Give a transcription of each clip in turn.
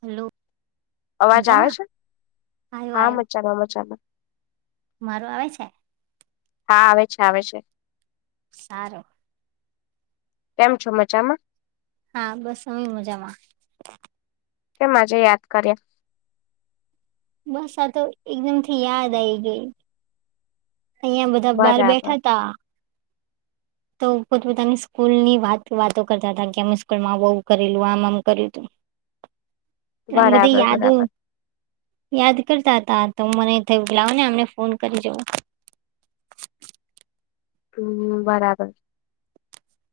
Hello. અવાજ આવે મજામાં છે આવ્યો હા મચાનો મચાનો. મારું આવે છે. હા આવે છે આવે છે. સારું. કેમ છો મજામાં? હા બસ અમેં મજામાં કેમ આજે યાદ કરયા બસ આ તો એકદમ થી યાદ આવી ગઈ અહિયાં બધા બાર બરાબર બેઠા તા તો પોતપતાની સ્કૂલ ની વાત વાતો કરતા હતા કે અમે સ્કૂલમાં આવ આવું કરેલું આમ આમ કર્યું હતું. [unintelligible] આમ બઘી યાદો બરાબર યાદ કરતા હતા તો મને થયું લાઓને અમને ફોન કરી જવું. હમ બરાબર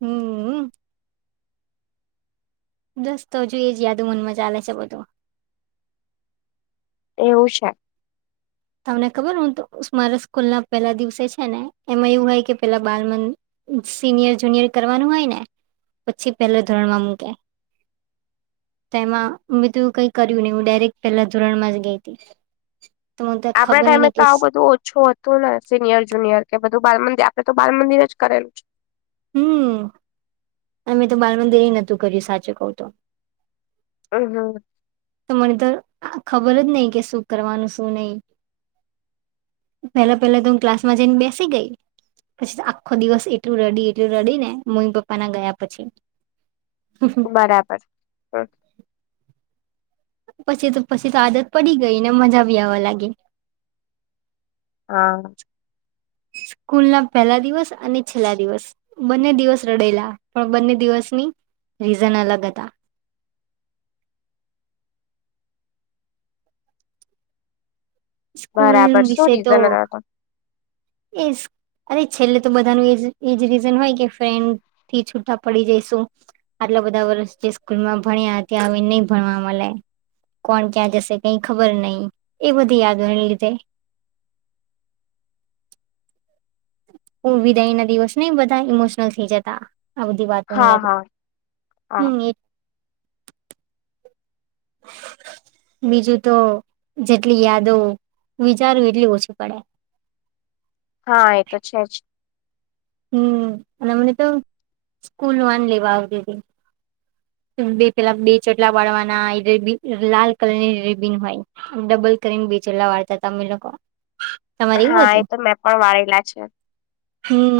હમ બસ તો હજુ એ જ યાદો મનમાં ચાલે છે બધું એવું છે. તમને ખબર હું તો મારા સ્કૂલ ના પેલા દિવસે છે ને એમાં એવું હોય કે પેલા બાલ મંદ સિનિયર જુનિયર કરવાનું હોય ને પછી પેલા ધોરણમાં મૂકે તેમાં મિતું કઈ કર્યું નહી હું ડાયરેક્ટ પેલા ધોરણમાં જ ગઈ હતી તો મને તો આપડા ખબર ટાઈમે નહી તો કે આવું બધું ઓછું હ તું ને સિનિયર જુનિયર કે બધું બાલ મંદિર આપડે તો બાલ મંદિરે જ કરેલું છે હમ અમે તો બાલ મંદિરેય નતું કર્યું સાચું કઉ તો હમ હમ તો મને તો ખબર જ નઈ કે શું કરવાનું શું નઈ પેલા પેલા તો હું ક્લાસમાં જઈને બેસી ગઈ પછી તો આખો દિવસ એટલું રડી એટલું રડી ને મમ્મી પપ્પા ના ગયા પછી હ બરાબર હ પછી તો પછી તો આદત પડી ગઈ ને મજા બી આવા લાગી હા સ્કૂલ ના પહેલા દિવસ અને છેલ્લા દિવસ બંને દિવસ રડેલા, પણ બંને દિવસની રીઝન અલગ હતા. સ્કૂલ બરાબર શું રીઝન હતાતો એસ અરે છેલ્લે તો બધાનું એજ એજ રીઝન હોય કે ફેન થી છૂટા પડી જઈશું. આટલા બધા વર્ષ જે સ્કૂલમાં ભણ્યા, ત્યાં હવે નહી ભણવા મળે. કોણ ક્યાં જશે કઈ ખબર નહી, એ બધી યાદો ને લીધે. હું વિદાય ના દિવસ નહી બધા ઈમોશનલ થઈ જતા. આ બધી વાતોને હા યાદ, હા હા હમ્મ એ બીજું તો જેટલી યાદો વિચારૂ એટલી ઓછું પડે. હા એ તો છે જ હમ્મ અને અમને તો સ્કૂલ વાન લેવા આવતી થી [inaudible] બે પેલા બે ચોટલા બાળવાના, રેબિન લાલ કલરની રેબિન હોય. ડબલ કરીન બી ચોટલા વાળતા તમે લોકો? તમારે એવું હા હતું? એ તો મેં પણ વાળલા છે,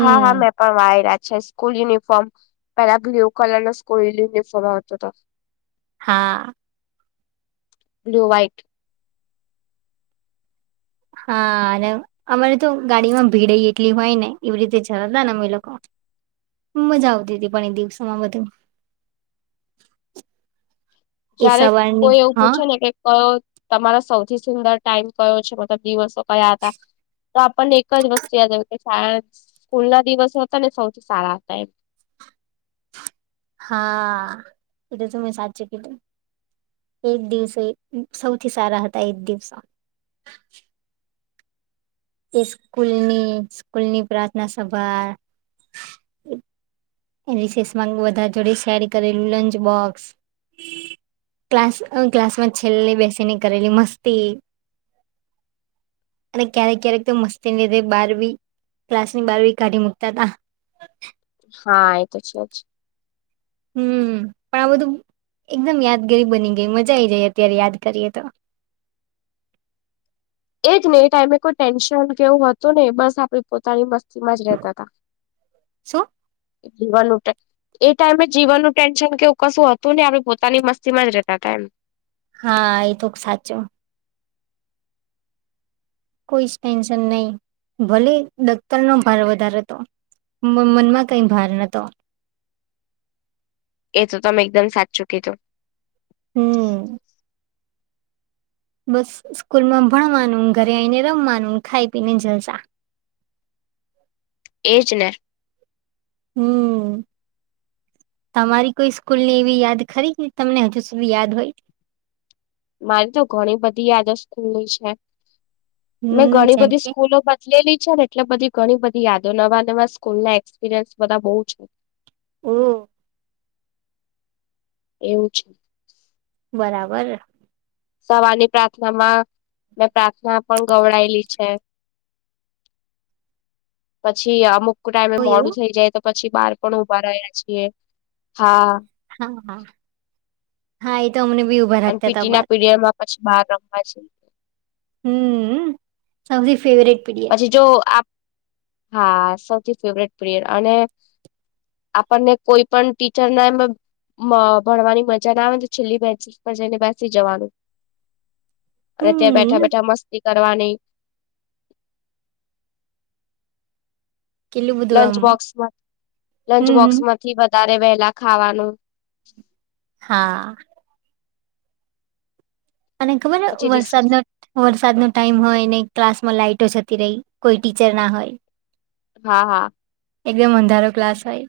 હા હા મે પણ વાયડા છે, સ્કૂલ યુનિફોર્મ પેલા બ્લુ કલર નો સ્કુલ યુલીફોમ હોતો તો હા બ્લુ વાઈટ હા ને અમારે તો ગાડીમાં ભીડે એટલી હોયને, એવી રીતે જરાતા ને અમે લોકો. મજા આવતી હતી પણ એ દિવસોમાં બધું. એ જયારે સવારની કોઈ એવું હા પૂછે ને કે કયો તમારો સૌથી સુંદર ટાઈમ કયો છે, મતલબ દિવસો કયા હતા. તો આપણને એક જ વસ્તુ યાદ આવે કે શાળા સ્કૂલ ના દિવસો હતા ને સૌથી સારા હતા એમ હા, તેતો તમે સાચું કીધુ. એ દિવસે સૌથી સારા હતા એજ દિવસો. એ સ્કૂલની, સ્કૂલની પ્રાર્થના સભા. અને રિસેષ માં વધા જોડે સેર કરેલું લંચ બોક્સ. [inaudible] ક્લાસ અ ક્લાસમાં છેલ્લે બેસી ને કરેલી મસ્તી. અને ક્યારેક ક્યારેક તો મસ્તી લીધે બહાર બી ક્લાસ ની બારભી કાઢી મુકતા હતા. હા એ તો છે જ હમ્મ, પણ આ બધું એકદમ યાદગારી બની ગઈ, મજા આઈ જાય અત્યારે યાદ કરીએ તો. એજને એ ટાઈમે કોઈ ટેન્શન કેવું હતું નહિ, બસ આપડે પોતાની મસ્તીમાં જ રહેતા હતા. [inaudible] શું જીવાન ટ એ ટાઈમે જીવનનું ટેન્શન કેવું કશું હતું નહી, આપણે પોતાની મસ્તી માં જ રહેતા હતા એમ હા એ તો સાચું કોઈ જ ટેન્શન નહી, ભલે દફતર નો ભાર વધારે તો મ મનમાં કઈ ભાર નતો એ તો તમે એકદમ સાચું કીધું હમ. બસ સ્કૂલમાં ભણવાનું ઘરે આવીઈને રમવાનું ખાઈ પીને જલસા એજ ને હમ. તમારી કોઈ સ્કૂલની એવી યાદ ખરી કે તમને હજુ સુધી યાદ હો ય મારી તો ઘણી બધી યાદો સ્કૂલ છે, મેં હમ ઘણી જેમ બધી કે સ્કૂલો ડલેલી છે, ને એટલે બધી ઘણી બધી યાદો નવા નવા સ્કૂલના એક્સપિરિયન્સ બધા બઉ છે. ઓ એવું છે. બરાબર. સવારની પ્રાર્થના માં મેં પ્રાર્થના પણ ગવડાયેલી છે. પછી અમુક ટાઈમે ઓ મોડું એવું થઈ જાય તો પછી બહાર પણ ઉભા રહ્યા છીએ હા હા હા હા એ તો અમને બી ઉ અન પીટીના પીરિયડમાં પછી બહાર રમવા છે. હમ સૌથી ફેવરેટ પીડીએ પછી જો આ હા સૌથી ફેવરેટ [unintelligible] અને આપણને કોઈ પણ ટીચરના એમ મ ભણવાની મજાના આવે ને છેલ્લી બેચીસ પર જઈને બેસી જવાનું અને ત્યાં બેઠા હમ બેઠા મસ્તી કરવાની કેટલું બધું આમ લંચબોક્સમાં હમ હમ લંચબોક્સમાંથી વધારે વહેલા ખાવાનું હા. તને ખબર પછી રિસ વરસાદનો વરસાદનો ટાઈમ હોય ને ક્લાસમાં લાાઈટો જતી રહી કોઈ ટીચર ના હોય હા હા. એકદમ અંધારો ક્લાસ હોય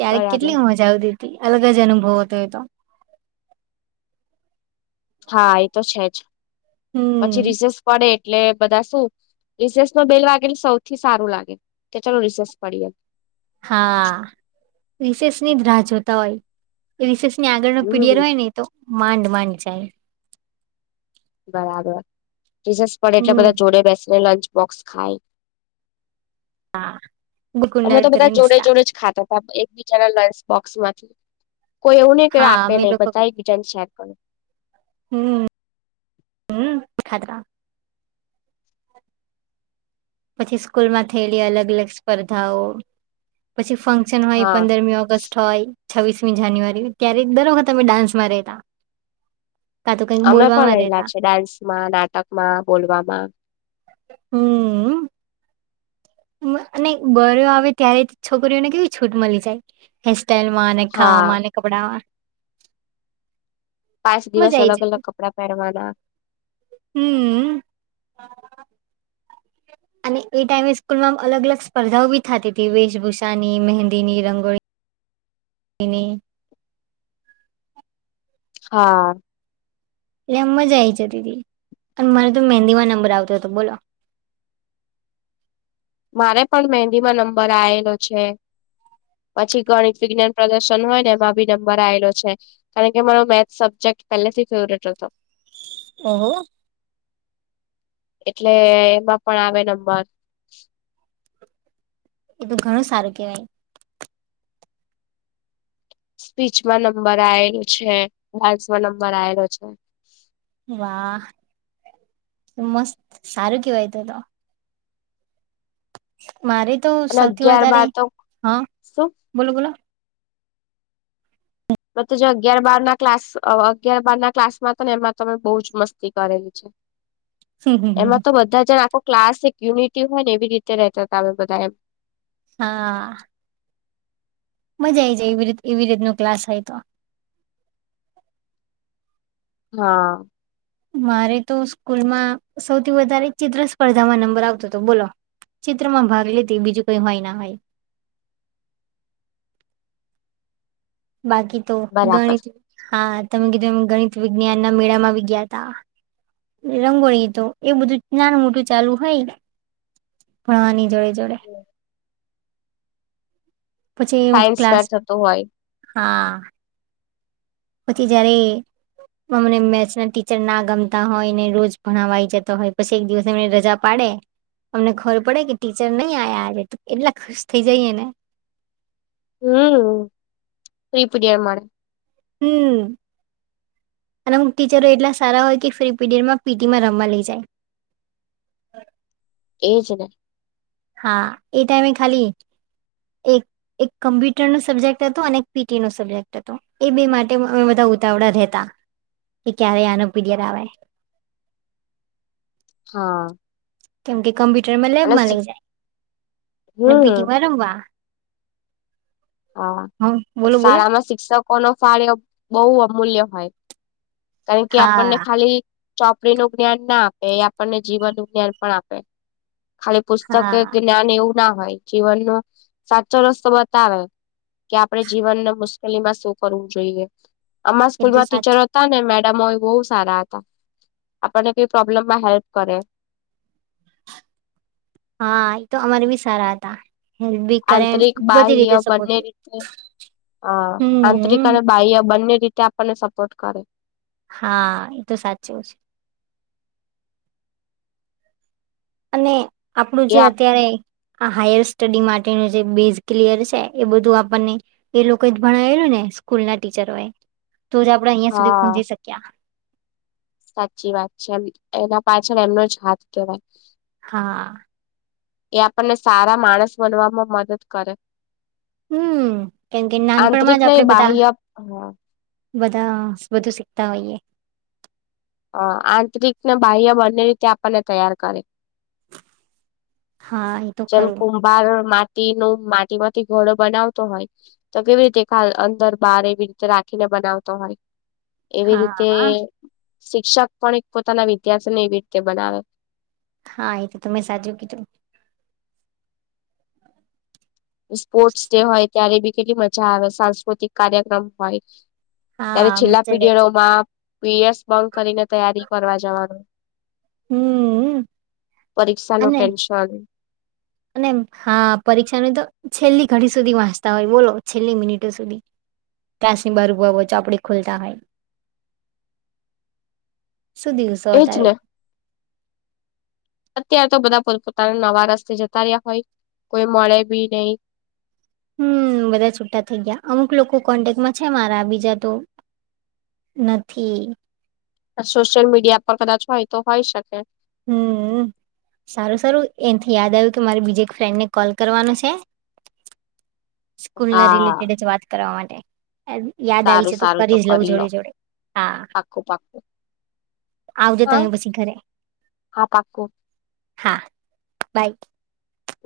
ત્યારે બરાબર કેટલી મ જાવતીતી અલગ જ અનુભવ હતો એ તો હા એ તો છે, જ પછી હમ રિસેસ પડે એટલે બધા શું રિસેસનો બેલ વાગે સૌથી સારું લાગે કે ચાલો રિસેસ પડી એમ હા રિશેષની જ રાહ જોતા હોય એ રિશેષની આગળ ન પીડિયર હમ હોય ને તો માડમાંડ માડમાંડ જાય બરાબર રિશેસ પડે એટલે હમ બધા જોડે બેસીને લંચ બોક્સ ખાય અમે ગુકુંડાળ તો બધા કરીને જોડે હસતા જોડે જ ખાત એકબીજા ના લંચ બોક્સ માંથી કોઈ એવું ને કે હા આપે અમે નહી લોકો બધા એકબીજા ને શેર કરે હમ હમ ખાતા પછી સ્કૂલમાં થયેલી અલગ અલગ સ્પર્ધાઓ પછી ફં શન હોય હા પંદરમી ઓગસ્ટ હોય છવ્વીસમી જાન્યુઆરી ત્યારે દર વખત અમે ડાન્સમાં રેતા કા તો કંઈક બોલવાવામાં રેતા માં નાટક માં બોલવામાં હમમ. મ અને [unintelligible] આવે ત્યારે છોકરીઓને કેવી છૂટ મલી જાય હે સટાઈલમાંને ખાવા હા માને કપડામા પાંચ દિવસ અલગ અલગ કપડા પેરવાના હમમ. અને એ ટાઈમે સ્કૂલમાં અલગ અલગ સ્પર્ધાઓ બી થતીતી વેશભૂષાની, મહેંદીની, રંગો ની હા એ મજા આ આવી જતી હતી અને મારે તો મહેંદીવા નંબર આવતો હતો બોલો મારે પણ મહેંદીમાં નંબર આવેલો છે. પછી ગણિત વિજ્ઞાન પ્રદર્શન હોય ને એમાં ભી નંબર આવેલો છે. કારણ કે મારો મેથ સબ્જેક્ટ પહેલેથી ફેવરેટ હતો. ઓહો એટલે એમાં પણ આવે નંબર એ તો ઘણું સારું કેવાય સ્પીચમાં નંબર આયલું છે ડાન્સમાં નંબર આલો છે. વાહ મસ્ત સારું કેવાય તો તો મારે તો અને સૌથી અગિયાર વધારે બાર તો હા શું બોલો બોલો મત જે અગિયાર બાર ના ક્લાસ અગિયાર બાર ના ક્સમાં હતા ને એમાં તમે બહુ જ મસ્તી કરેલી [unintelligible] એમાં તો બધા જણ આખો ક્લાસ યુનિટી હોય ને એવી રીતે રતા હતામે બધા એમ હા મજા આ આવી જાય એવી રી એવી રીત ન ક્લાસ હોય તો હા મારે તો સ્કૂલમાં સૌથી વધારે ચિત્ર સ્પર્ધામાં નંબર આવતો હતો બોલો ચિત્રમાં ભાગ લેતી બીજું કઈ હોય ના હોય. બાકી તો બરાબર ગણિત હા તમે કીધું એમ ગણિત વિજ્ઞાન ના મેળા માં આવી ગયા તા રંગોળીધો એ બધું નાન મોટું ચાલુ હોય. ભણવાની જોડે જોડે [unintelligible] પછી સાયન્સ ક્લાસ ફેર થતો હોય હા પછી જયારે અમને મેથ્સ ના ટીચર ના ગમતા હોય ને રોજ ભણાવવા આવીઈ જતા હોય, પછી એક દિવસ એમને રજા પાડે અમને ખબર પડે કે ટીચર નહી આ્યા આજે તો એટલા ખુશ થઇ જઈએ ને હમ ફ્રી પીડીયાાર મળે હમ્મ અને ટીચરો એટલા સારા હોય કે ફ્રી પીરિયડમાં પીટીમાં રમવા લઈ જાય. એ છે. હા એ ટાઈમે ખાલી એક એક કમ્પ્યુટર નો સબ્જેક્ટ હતોું અને એક પીટી નો સબ્જેક્ટ હતો એ બે માટે અમે બધા ઉતાવળા રહેતા. એ ક્યારે આનોપી દરાવા હા કેમ કે કમ્પ્યુટર માં અને લેબમાં લઇ જાય અને હમ પીટીમાં રમવા હા હ બોલો બોલો શાળામાં શિક્ષકો નો ફાળ એ બહુ અમૂલ્ય હોય. કારણ કે આપણને હા ખાલી ચોપડી નું જ્ઞાન ના આપે એ આપણને જીવનનુ જ્ઞાન પણ આપે ખાલી પુસ્તકે હા જ્ઞાન એવું ના હોય, જીવન ન સાચો રસ્તો બતાવે. કે આપણે જીવનને મુશ્કેલીમાં શું કરવું જોઈએ અમા એ તો સ્કૂલમાં સાચું ટીચરો હતા ને મેડમ ઓય બહુ સારા હતા આપણને કઈ પ્રોબ્લેમ માં હેલ્પ કરે હા એ તો અમર ભી સારા હતા. હેલ્પ બી કરે ન આંતરિક બધી બાહ્ય રીતે બંને સપોર્ટિવ રીતે આ આંતરિક હમ અને બાહ્ય બંને રીતે આપને સપોર્ટ કરે. હા, એ તો સાચું જ. અને આપણું એ જે આપ અત્યારે. આ હાયર સ્ટડી માટેનું જે બેઝ ક્લિયર સે, બધું આપને. એ લોકો એજ ભણાયેલું ને સ્કૂલ ના ટીચરો એ, તો જ આપડે અહિયાં સુધી પહોંચી સક્યા. હાચી વાત છે એમ, એના પાછળ એમનો જ હાથ કેવાય. હા. એ આપને સારા માણસ બનવામાં મદદ કરે. હમ્મ, કેમ કે આંતરિક નાનપણમાં જ ને આપણેે બધા બાહ્ય બધા, બધું શીખતા હોઈએ. અ આંતરિક ને બાહ્ય બંને રીતે આપને તૈયાર કરે. હા, એ તો જેમ ખરું કુંભાર માટી નો માટીમાંથી ઘડો બનાવતો હોય. તો કેવી રીતે ખાલ અંદર બાર એવી રીતે રાખીન બનાવતો હોય. એવી રીતે હા શિક્ષક પણ એક પોતાના વિદ્યાસીને એ રીતે બનાવે. હા, એ તો તમે સાચું કેધુ. સ્પોર્ટસ ડે હોય ત્યારે બી કેટલી મજા આવે, સાંસ્કુતિક કાર્યક્રમ હોય. ત્યારે હા છેલ્લા મજા જ આઈ જાય છે પીરિયડોમાં પીઅસ બંધ કરીને, તૈયારી કરવા જવાનું. હમ પરીક્ષા નુ અને ટેન્શન. અને હા પરીક્ષાની તો છેલ્લી ઘડી સુધી વાંસચતા હોય બોલો છેલ્લી મિનિટો સુધી. ત્યાંસી બરુબ ઓ ચોપડી ખોલતા હોય. [inaudible] સું દિવસો એજ હતા એ? ને ત્યા તો બધા પોત પોતાના નવા રસ્તે જતા રીયા હોય, કોઈ મળે બી નહિ. હમ્મ, બધા છૂટા થઇ ગીયા. અમુક લોકો કોન્ટેકમાં છે મારા બીજા તો નથી. સોશિયલ મીડિયા પર કદાચ હોય તો હોય શકે. હમ્મ, સારુ સારુ એનથી યાદ આયવુ, કે મારી બીજી એક ફ્રેન્ડ ને કોલ કરવાનો છે. સ્કૂલ ના હા રિલેટેડ જ વાત કરવા માટે. યાદ આયી સારું છે, તો સારું કરી જ લઉં લો જોડે જોડે. હા. પાક્કું પાક્કું આવજો હા તમે પસી ઘરે. હા પાક્કું હા, બાય.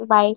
બાય.